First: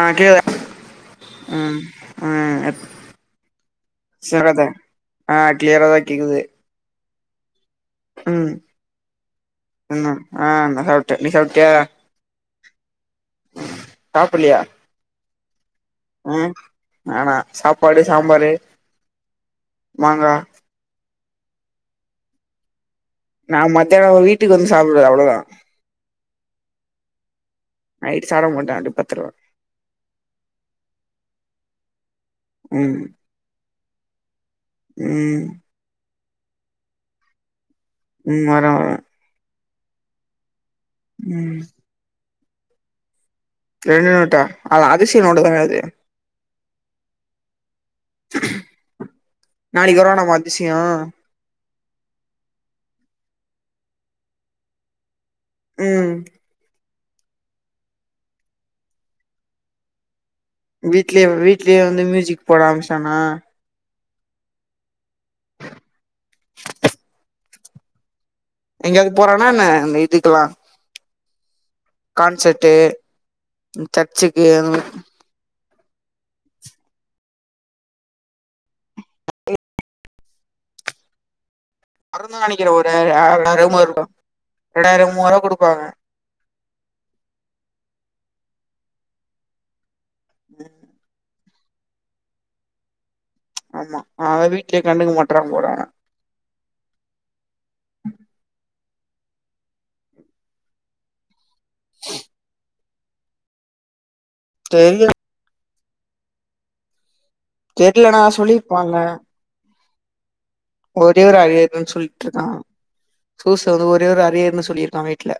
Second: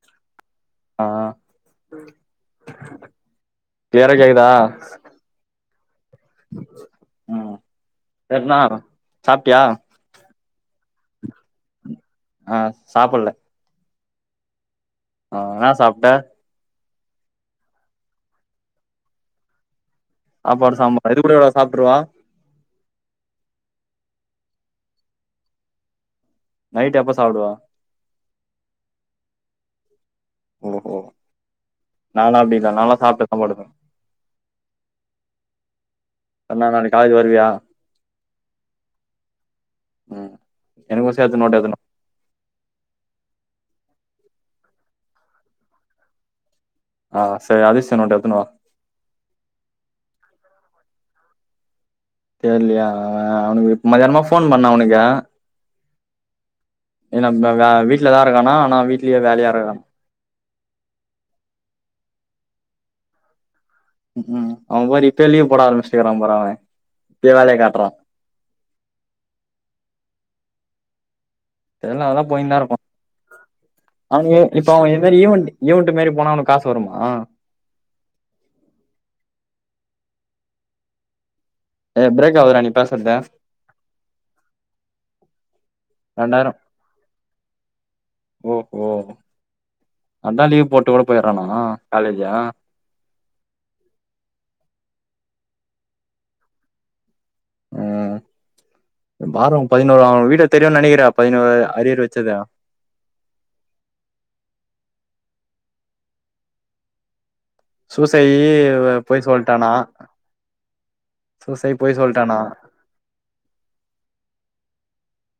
ஆ கீழ ஆ ம் ம் எத் கிளியரா கேக்குதா சொல்றாத்த ஆ கிளியரா தா கேக்குது ம் ம் சரிண்ணா சாப்ட்டியா என்ன ஆ நா சாப்ட நீ சாப்டியா அ சாப்புல்ல சாப்புல்லியா ஆ என்ன சாப்ட்ட நானா சாப்பாடு சாம்பாரு மாங்கா சாப்பாடு சாம்பார் இது கூட வேற ஏதாவது சாப்ட்டுருவா நா மத்யாணோ ஒ வீட்டுக்கு வந்து சாப்டுவே அவ்ளோதா நைட் எப்ப சாப்புடுவா நைட்டு சாப்டா மட்டே அப்டி பட்த்துருவே ஓஹோ நாலா அப்டிதா நல்லா ம் சாப்ட்டு தா படுப்பே ம் என்னா நாளைக்கு காலேஜ் வருவியா ம் வரே வரே ம் எனக்கு சேத்து நோட்டு ம் எட்துனு வா ரெண்டு நோட்டா அது அதிஷ்ய நோட்டு தான அது ஆ செரி அதிஷ்ச நோட்ட எட்த்துனுவா வ அதிசியோ தெர்லியா அவனுக்கு மதியானமா ஃபோன் பண்ண அவனுக்கு ம் எனா ப வே வீட்லதா இருக்கானா ஆனா வீட்லயே வேலையா இருக்கானா வீட்லியே வீட்லியே வந்து மியூசிக் போட ஆரமிச்சிட்டாணா ம் அவ பாரு இப்பேயே லீவ் போட ஆரமிஸ்ட்டுக்றா பாரு அவே இப்பியே வேலைய காட்றா எங்கேயாவது போறானா என்ன அந்த இதுக்குல்லா தெர்ல அதுலா போய்ன் தா இருப்பா அவெங்க் வே சர்ச்சுக்கு அந்த இப்ப மாரி அவ எதோ லியோ வண்டி யூன்ட்டு் மாரி போனா அவனுக்கு காஸ் வருமா ஏ பொறந்த பிரேக் ஆகுதுடா நீ நாளைக்கு ஒரு பேசுறது ஆயிர ரெண்டாயிரமோ இருக்கு ரெண்டாயிரோ மூவாயிரூவா குடுப்பாங்க [inaudible] ஓ ஹோ அதா லீவ் போட்டு கூட போய்றனா ஆ காலேஜா ஆமா அவ வீட்லியே கண்டுக்க மாட்றாங்க போல பாரோ பதினோரு அவ வீட்ட தெரியுன் நெனைக்கிற பதினோரு அரியர் வச்சது அவ தெரியு தெர்லனா சூசை சொல்லிருப்பான்ல போய் சொல்ட்டானா ஒரே ஒரு ஆரியர்னு சொல்லிட்டானா சொல்ட்டுருக்கா சூச வந்து ஒரே ஒரு ஆரியர்னு சொல்லிர் அவ வீட்ல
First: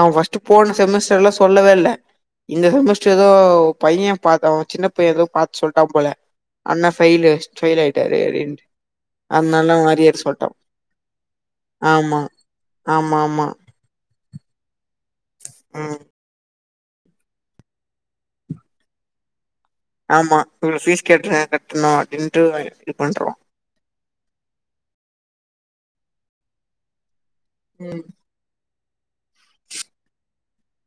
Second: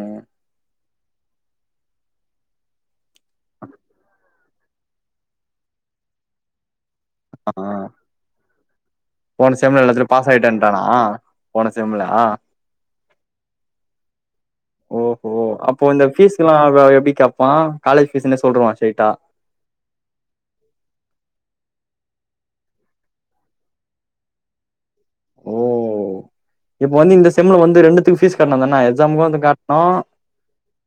அவ ஃபஸ்ட் போன செமஸ்டர்லா சொல்லவே இல்ல இந்த செமஸ்டர் எதோ பைய பாத்தோ சின்ன பைய ஏதோ பாத் சொல்ட்டா போல அண்ணா ஃபெயிலு ஆ ஃபெயில் ஆய்ட்டாரு அப்டின்டு போன அத்னால செம்ல எல்லாத்துலயும் மாரியரு பாஸ் சொல்டான் ஆயிட்டேன்ட்டானா போன செம்ல ஆமா ஆமாம்மா ஓஹோ அப்போ இந்த ஃபீஸ்ஸுலா வரு எப்டி கேப்பான் காலேஜ் ஃபீஸ்னே சொல்டுவான் ஸ்ட்ரைட்டா ஆமா இவ்ள ஃபீஸ் கெட்றேன் கெட்டுனு ரின்ட்டு வாங்கி இது பண்றோ ஓ இப்ப வந்து இந்த செம்ல வந்து ம் ரெண்டுத்துக்கு பீஸ் கட்னு தான சம்க்கு வந்து கட்னோ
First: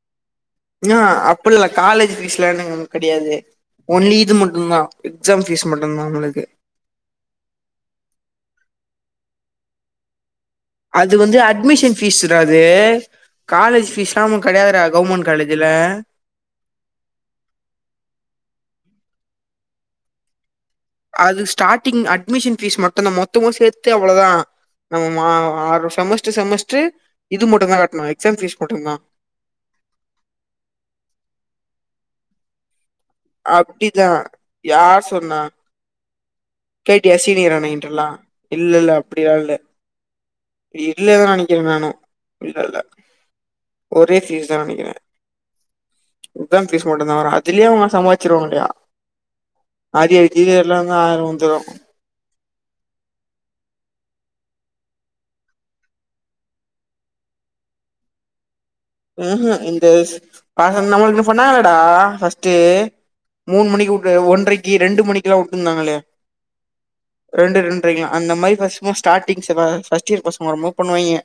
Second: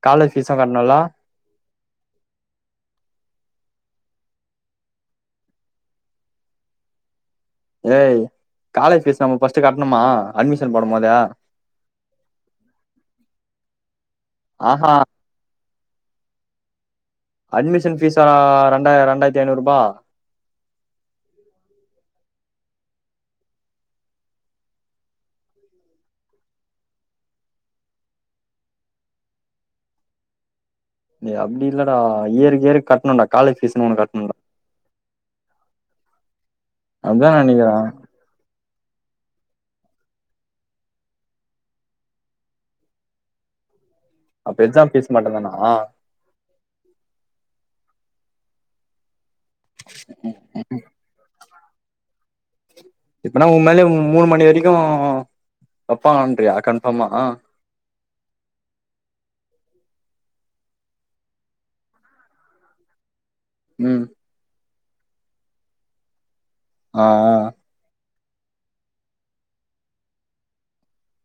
காலேஜ் ஃபீஸு கட்ணுல்ல நா அப்புல்ல காலேஜ் ஃபீஸ்லன நமக் கெடையாது ஒன்லி இது மட்டுந்தா எக்ஸாம் ஃபீஸ் மட்டுந்தா உங்ளுக்கு ஏய் காலேஜ் ஃபீஸ் நம்ம பஸ்ட்டு கட்ணுமா அட்மிஷன் போடும் போது அது வந்து அட்மிஷன் ஃபீஸுடா அது காலேஜ் ஃபீஸ்லா நமு கடையாதுடா ஆஹா கவுர்மெண் காலேஜுல அட்மிஷன் பீஸாடா ரெண்டா ரெண்டாய்ர்த்தி ஐநூருபா அது ஸ்டாடிங் அட்மிஷன் ஃபீஸ் மட்டுந்தா மொத்தமு சேத்து அவ்ளதா நம்ம மா ஆறு செமஸ்ட்டு செமஸ்ட்டு இது மட்டுந்தா கட்ணு எக்ஸாம் ஃபீஸ் மட்டுந்தா எ அப்டி இல்லடா இயர்கு இயரு கட் ணுண்டா காலேஜ் ஃபீஸ்னு ஒண்ணு அப்டிதா கட்ணுடா யார் சொன்னா கேட்டியா சீனியர் அண்ண கிட்டல்லா இல்லல்ல அப்டிலா இல்ல இல்ல நணிக்கிற நானு இல்லல்ல ஒரே ஃபீஸ் அப்ப தா நனைக்கிற எக்ஸாம் ஃபீஸ் மட்டுந்தானா எக்ஸாம் ஃபீஸ் மட்டுந்தா வரு அதுல்யு அவுங்லா சமாச்சிருவாங்கலையா அரியர் இக்கிது எல்லாந்தா ஆறு வந்துரு இப்பனா உம்மேல்யு மூணு மணி வரைக்கு வப்பாங்கன்றியா கன்ஃபாமா அஹ இந்த பாகம் நம்ளுக்மே பணணாங்கடா ஃபஸ்ட்டு மூண் மணிக்கு ம் உட்டு ஒன்றைக்கு ரெண்டு மணிக்குலா உட்டுந்தாங்கலே ஆ ஆ ரெண்டு ரெண்ரைக்குலா அந்த மாரி பஸ்மா ஸ்டாட்டிங்ஸ் எதாது ஃபர்ஸ்ட் இயர் பசங்க வருமோது பண்ணுவாய்ங்க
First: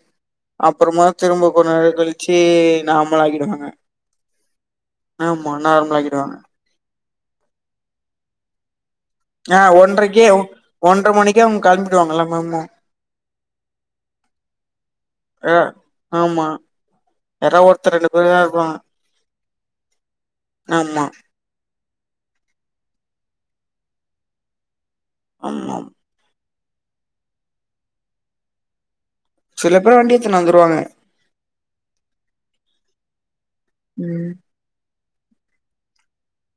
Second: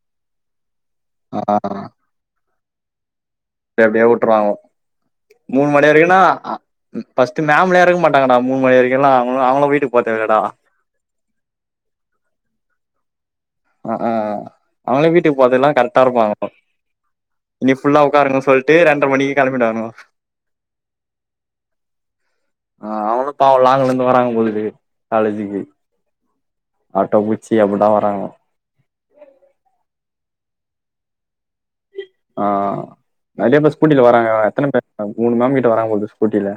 அப் அப்புறமா திரும்ப ஆ கொன் நாள் கழிச்சி நாம் எப்டியா உட்ருவாங்க ஆமா மூண் மணி நார்மல் வரைக்குனா ஆக்கிடுவாங்க அ ம் பஸ்ட்டு மேம்லா இருக்க மாட்டாங்கடா மூண் மணி வரை ஆ ஒன்றைக்கே ஒன்ற மணிக்கே அவ்ங் கெள்ம்டுவாங்க எல்லா மாமு ஆ அ ஆ அவுங்ளே வீட்டுக் ஆ போர்தெல்லா கருட்டா இருப்பாங்க ஆமா யாரா இன்னி ஒருத்தர் ஃபுல்லா ரெண்டு பேர் தா உக்காருங்க இருப்பாங்க சொல்ட்டு ரெண்ர மணிக்கு கெளம்பிட்டான்வோ மா ஆ அவனு பாவோ லாங்ல இருந்து வராங்க போழுது காலேஜுக்கு ஆமா ஆட்டோ புட்ச்சி அப்டிதா வராங்க சில பேர் வண்டி எத்துனு வந்துருவாங்க ஆ நெறைய பேர் ஸ்கூட்டில ம் வராங்க எத்தன பேர் மூணு மாம் கிட்ட வராங்க இது ஸ்கூட்டில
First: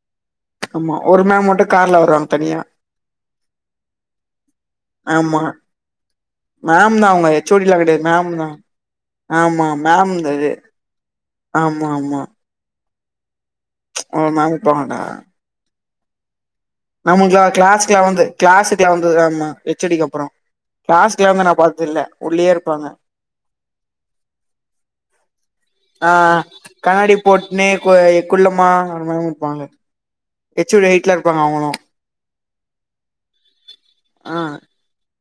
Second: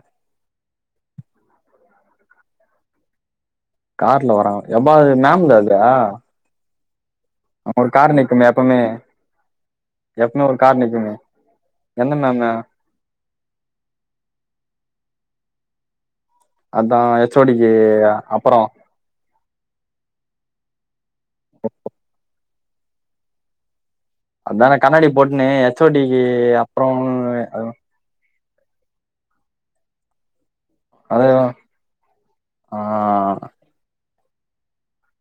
ஆமா ஒரு மேம் மட்டு கார்ல வருவாங்க தனியா கார்ல வராங்க எம்மா அது மாம்ல வர்லயா மாம் தா அவுங்க ஹெச் ஓ டிலா கெடையாது மாம் தா எப்பவுமே ஆமா மாம்தா எப்பவுமே இது ஒரு கார் நிக்குமே எந்த ஆமாம்மா மேமு ஒரு மாம் இருப்பாங்கடா அதா ஹெச் நம்ளுக்குலா ஓ டிக்கு க்ளாஸ்குலா வந்து அப்புறோ கிளாஸுக்குலா வந்துது ஆமா ஹெச் ஓ டிக்கு அப்றோ பாஸ்கில்லாம நா பாத்து இல்ல உள்ளயே இருப்பாங்க அதான கண்ணாடி போட்னு எச் ஓ ஆ டிக்கு அப்றோ கண்ணாடி வே அதா போட்னு கு குள்ளமா அந் மாதி இர்ப்பாங்க ஹெச் ஓ டி ஹைட்ல அது இருப்பாங்க அவுங்களு ஆ ஆ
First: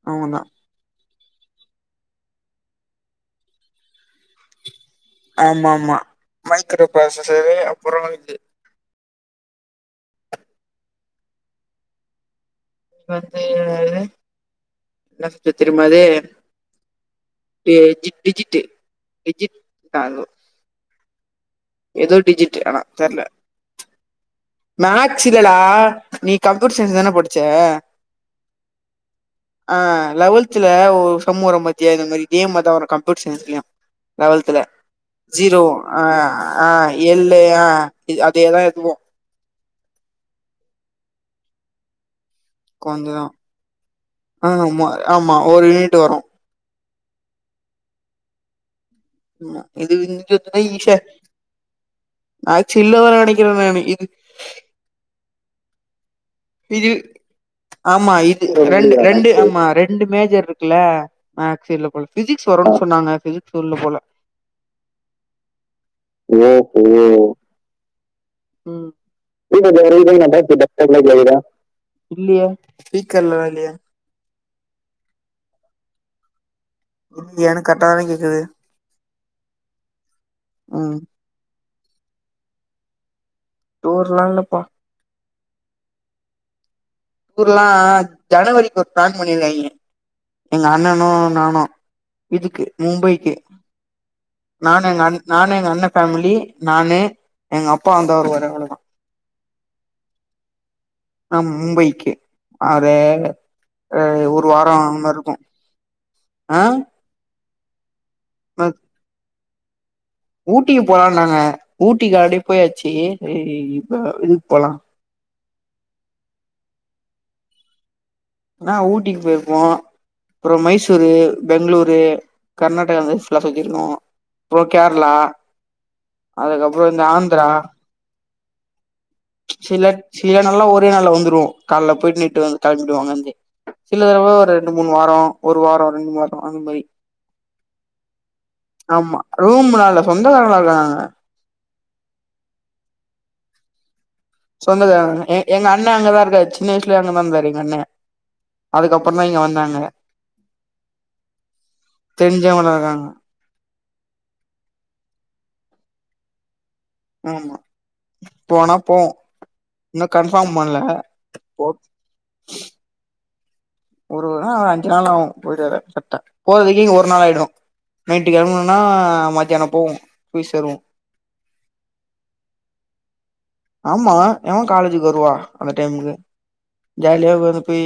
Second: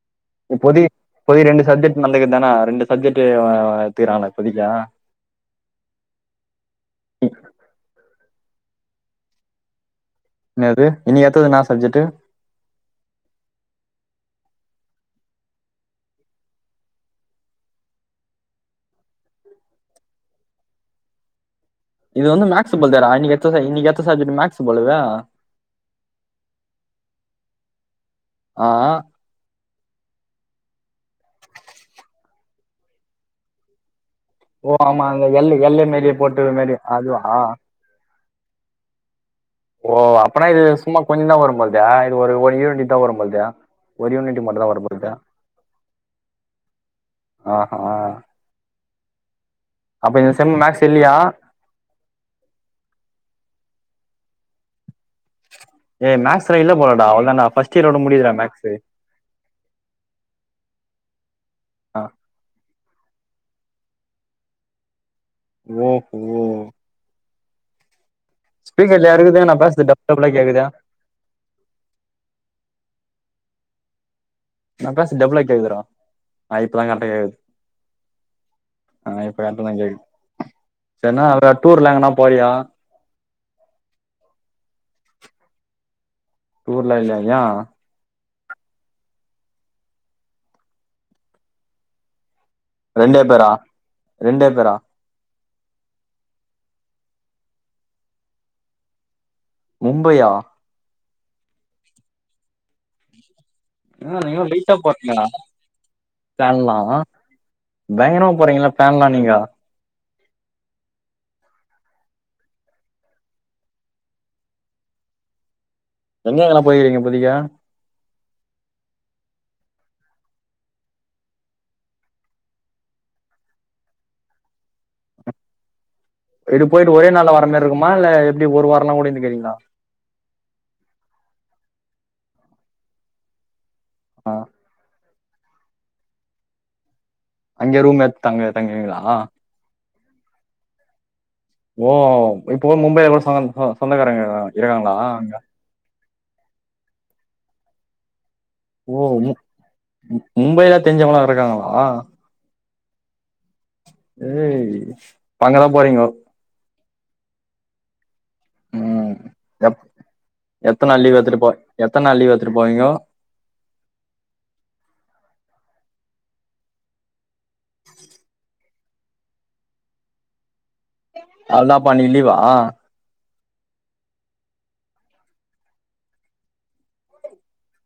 அவுங்கதா இப்பொதி பொதி ரெண்டு சப்ஜெக்ட் மண்டைகதானா ரெண்டு சப்ஜெட்டு அவன் அவ எட்த்துக்குறாங்க புதிதா ஆமா ஆமா மைக்ரோ ப்ராசசரு அப்றோ இது என்னது இனி அட்த்தது என்னா சப்ஜெக்டு வந்து என்ன சப்ஜெக்ட் தெரிமா அது டி ஐ டிஜிட்டு டிஜிட் தா அதுவு ஏதோ இது வந்து டிஜிட் மேக்ஸ் ஆனா போல்தேடா தெர்ல இன்னைக்கு எத்த இன்னைக்கு எத்த சப்ஜெக்ட் மேக்ஸ் போலவே மக்ஸ் இல்லடா நீ கம்ப்யூ கூட்டு சேந்துதான படிச்ச அ ஆ ஆ லெவெல்த்ல ஒரு சம் வரும் பாத்தியா இந்த மாரி இதேமாரிதா வரு கம்ப்யூட்டர் சயின்ஸ்லயு லெவல்தல ஓ ஆமா அந்த எல் ஜீரோ எல்ல ஆ மாரி போட்டு ஆ மாரி அதுவா எள்ளு ஆ அதேதா இதுவு ஓ அப்பனா இது சும்மா கொஞ்சதா வரும்போல்தே ஒரு ஒரு யூனிட்தா வரும் கொஞ்சம் பாக்குறிய ஒரு யூனிட் மட்டுந்தா ஆமா வரபோகுதா ஆமா ஒரு யூனிட் வரும் ஆ ஆ ம் இது [unintelligible] இப்பதா மேக்ஸ் ஈசியா இல்லையா நா சொல்லவர நெனைக்கிற நானு இது சில இல்ல இது போலடா அவ்ளோதாண்டா ஆமா இது ரெண்டு ரெண்டு ஆமா ரெண்டு மேஜர் இருக்குல மேக்ஸ் இல்ல ஆ போல பிசிக்ஸ் வருடா சொன்னாங்க பிசிக்ஸ் சொல்ல போல ஓஹோ ஓ ஓஹோ ம் ஸ்பீக்கர்ல இருக்குது நா பேசுறது டப் டபுளா கேக்குதா இல்லையே நா பேசு டபளா கேக்குதுற ஆ இப்பதா கர்டா கேக்குது இல்லையே எனக்கு கரெக்டா தானே கேக்குது ஆ இப்ப கர்டாதா கேது ம் சரின்னா டூர்ல எங்கன்னா போறியா டூர்லா இல்லப்பா டூர்லா இல்லயா டூர்லா ஜனவரிக்கு ஒரு ப்ளான் பன்னிருகாய்ங்க எங்க அண்ணனு நானு இதுக்கு ரெண்டே மும்பைக்கு பேரா ரெண்டே பேரா நானு எங் அண் நானு எங்க அண்ண ஃபேமிலி நானு எங்கப்பா வந்த வருவாரு அவ்வளதா மும்பையா நா மும்பைக்கு அற ஒரு வார ஆ இருக்கு ஆ பேன்லா வா பயங்கரமா போறீங்களா பேன்லா நீங்க ஊட்டிக்கு போலா நாங்க ஊட்டிக்கு ஆல்ரடி போயாச்சு இப்ப இதுக்கு போலா எங்க எங்கலா போயிறுக்கீங்க இப்போதக்கு அதா ஊட்டிக்கு போயிருக்கோ அப்புறம் மைசூரு பெங்களூரு கர்நாடகா வந்து ஃபுல்லா சுத்திருக்கோ இப்போ கேரளா இது அதுக்கப்பற போயிட்டு இந்த ஒரே நாள்ல ஆந்திரா வர மாரி இருக்குமா இல்ல எப்டி ஒரு வாரலா கூட இருந்துக்கிறீங்களா சில சில நாள்லா ஒரே நாள் வந்துருவோ கால்ல போயிட்டு நைட்டு வந்து கிளம்பிடுவாங்கந்து சில தடவ ஆ ஒரு ரெண்டு மூணு வாரோ ஒரு வார ரெண்டு வார அந்த மாரி அங்க ரூம் எடுத்து தங்க தங்குவீங்களா ஆம்மா ரூம்லால்ல சொந்த கார இருக்காங்க அங்க ஓ இப்போ மும்பைய கூட [unintelligible] சொந்தக்காரங்க இருக்காங்களா சொந்தகார அங்க எங் எங்கண்ண அங்கதா இருக்கா சின்ன வயசுலயே அங்கதா இருந்தாரு எங்கண்ண ஓ அதுக்கப்பறந்தா இங்க வந்தாங்க மும்பைல தெரிஞ்சவங்களா இருக்காங்களா தெரிஞ்சவங்கதா ஆ ஏய் இப்ப அங்கதா போறீங்கோ ஆமா போனா போவோ ம் எப் இன்னு கன்ஃபார்ம் பண்ல எத்த நாள் லீவ் எத்துட்டு போ ஒரு எத்தனை நாள் லீவ் எத்துட்டு போவீங்கோ ஒரு அஞ்சு நாள் ஆகு போயிட்டு வர‌ கரட்டா போறதுக்கே இங்க ஒரு நாள் ஆயிடு நைட்டு கெழம ஆ மத்தியான போவோ போய் சேருவோ அவ்ளாதாப்பா இன்னக்கி லீவா ஆமா எவ காலேஜிக்கு வருவா அந்த டைமுக்கு ஜாலியா ந்து போயி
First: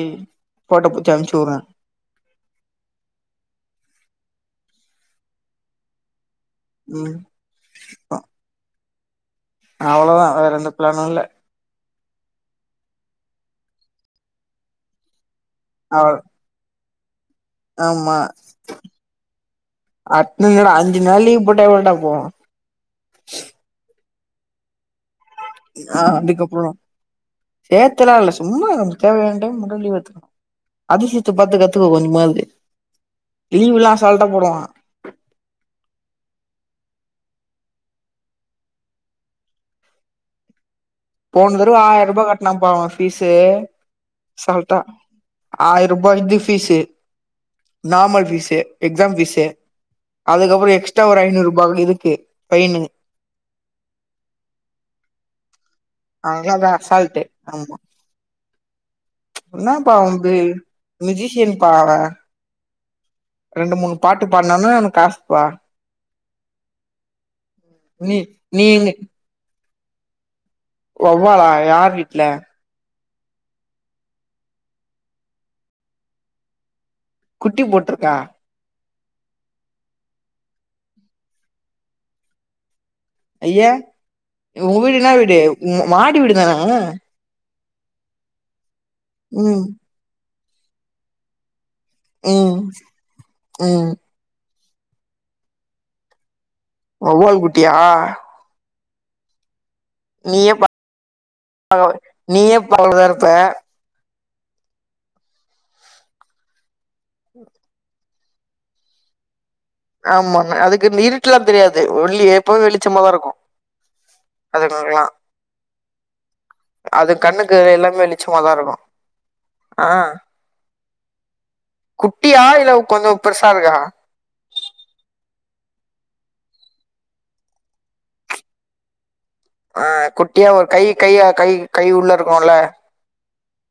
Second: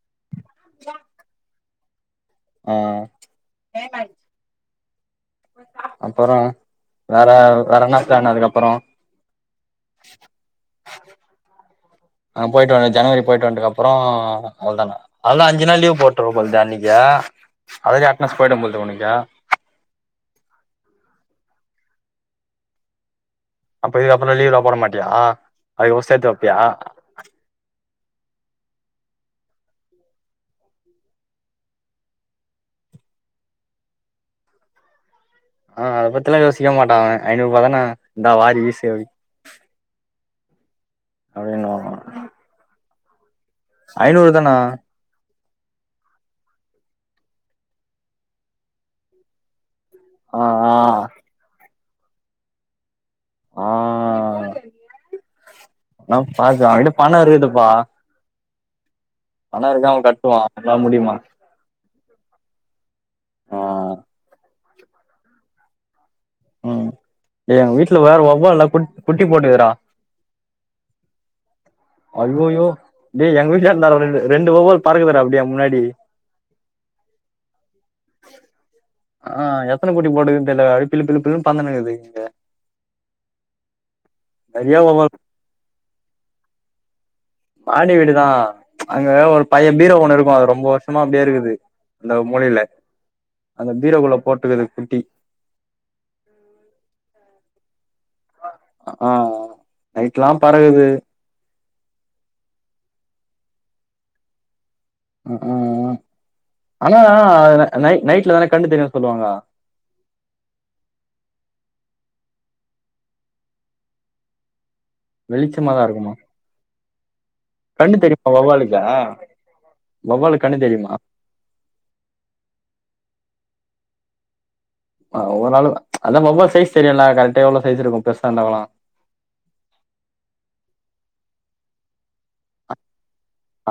போட்டோ புட்ச்சு அனுப்ச்சு உட்ர ஆ ஆ அப்பறோ ம் வேற வேற என்னா ப்ளானு அதுக்கப்பறோ அவ்ளதா வேற எந்த பிளானு இல்ல அங்க போயிட்டு வந்த ஜனவரி போயிட்டு வன்ட்டதுக்குப்புறோ அவ்ள்தானா அததுதா அஞ்சு நாள் லீவ் அவ போட்ருவ போல தெரிதே அன்னக்கி யா ஆமா அட்த் [unintelligible] அஞ் சு நாள்‌ லீவ் போட்டா எவ்ள்ட்டா போவூ இப்ப இதுக்கப்புற லீவ்ல்லா போட மாட்டியா ஆ அதுக்கப்பறோ சேத்து வப்பியா அதுக்கப்புறோ சேத்தலா இல்ல சும்மா தேவயாண்ட டயம் முதல் லீவூ எட்த்துக்கணு அதிசித்த பாத்து கத்துக்கோ கொஞ்ச மாவுது லீவுல்லா அசால்ட்டா போடுவா ஆ அத பத்தில்லா யோசிக்க மாட்டான் அவ ஐநூர்பா தான இந்தா வாரி வீசு அப்டின் போனதரவ ஆயிரம் ரூபா கட்னாபா அவ ஃபீஸூ ஐநூறு தானா அசால்ட்டா ஆயிர ரூபாய் இத் ஃபீஸு நார்மல் பீஸு எக்ஸாம் ஃபீஸ்ஸே ஆ அதுக்கப்புற ஆ எக்ஸ்ட்ரா ஒரு ஐநூறுபாக்குனு இதுக்கு ஃபைனு ஆ ஆனா அதெல்லா பாசு அது அவங்கிட்ட பண அசால்ட்டு இருக்குதுப்பா ஆமா பணோ இருக்கு என்னாப்பா அவ ‌வொம்பு கட்டுவா அவனால முடியுமா மிஜ்சியன்பா அவ ஆ ரெண்டு மூண்ணு பாட்டு பாட்னான்னா அவ்னுக் காஸ்ப்பா ம் டேய் அவ்ங்க வீட்ல வேற நீ வவ்வாள்ளா குட் நீங்க குட்டி போட்க்குடா வவ்வாலா யார் வீட்ல ஐயோயோ டேய் எங்க வீட்டான்ட ரெண் ரெண்டு வவ்வால் பறக்குதுடா அப்டியே எ முன்னாடி குட்டி போட்ருக்கா ஆ எத்தன குட்டி போட்டுக்குதுனு தெர்ல அப்டியே பில்பில்லு பறந்துக்குனு கீது இங்க ஐயே நெறைய உங் வீடு என்னா வவ்வால் வீடு உங் மாடி வீடு தானே மாடி வீடுதா அங்க ஒரு ம் பழய பீரோ ஒண்ணு இருக்கு அது ரொம்ப வருஷமா அப்டியே இருக்குது அந்த ம் மூலயில அந்த ம் பீரோகுள்ள போட்டுக்கீது குட்டி வவ்வால் குட்டியா ஆ ஆ நைட்ல்லா நீயே பா பறக்குது நீயே பகதுதா இருப்ப ம் ஆனா நை நைட்ல தானே கண்ணு தெரியுன்னு சொல்லுவாங்கோ ஆமா அதுக்கு இந்த இருட்லா தெரியாது வொள்ளி எப்பவு வெளிச்சமதா இருக்கு அதுக் வெளிச்சமாதா இருக்குமா அது கண்ணுக்கு கண்ணு எல்லாமே தெரியுமா வெளிச்சமாதா இருக்கு வவ்வாலுக்கா ஆ வவ்வாலுக்கு கண்ணு தெரியுமா குட்டியா இல்ல கொஞ்சே பெருசா இருக்கா அ ஓரளவுக்கு அதா வவ்வால் சைஸ் தெரியூலா கரெக்டா எவ்ளே சைஸ் இருக்கு பெருசா இருந்தாக்கூட ஆ குட்டியா ஒரு கை கைய கை கை உள்ள இரூக்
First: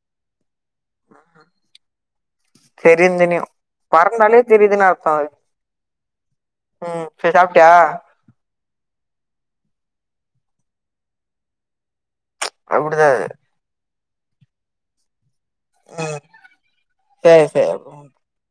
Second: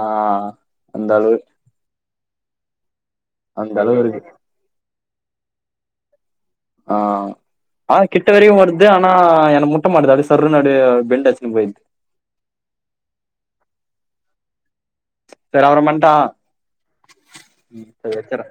ஆ அந்தளுவு தெரியு தெரியு இருக்கு பறந்தாலே தெரியுதுன்னு அர்த்த அதுக் ஆ ஆனா கிட்ட வரைக்கு வர்து ஆனா என முட் ட்ட மாட்டுது அப்டியே சர்ருன்னு அப்டியே பெண்டடிச்சுகினு போயிடுது அப்டிதா அது சேரி அப்ரம் பன்ட்டா ம் சரி சரி சேரி வெச்சிற்றோ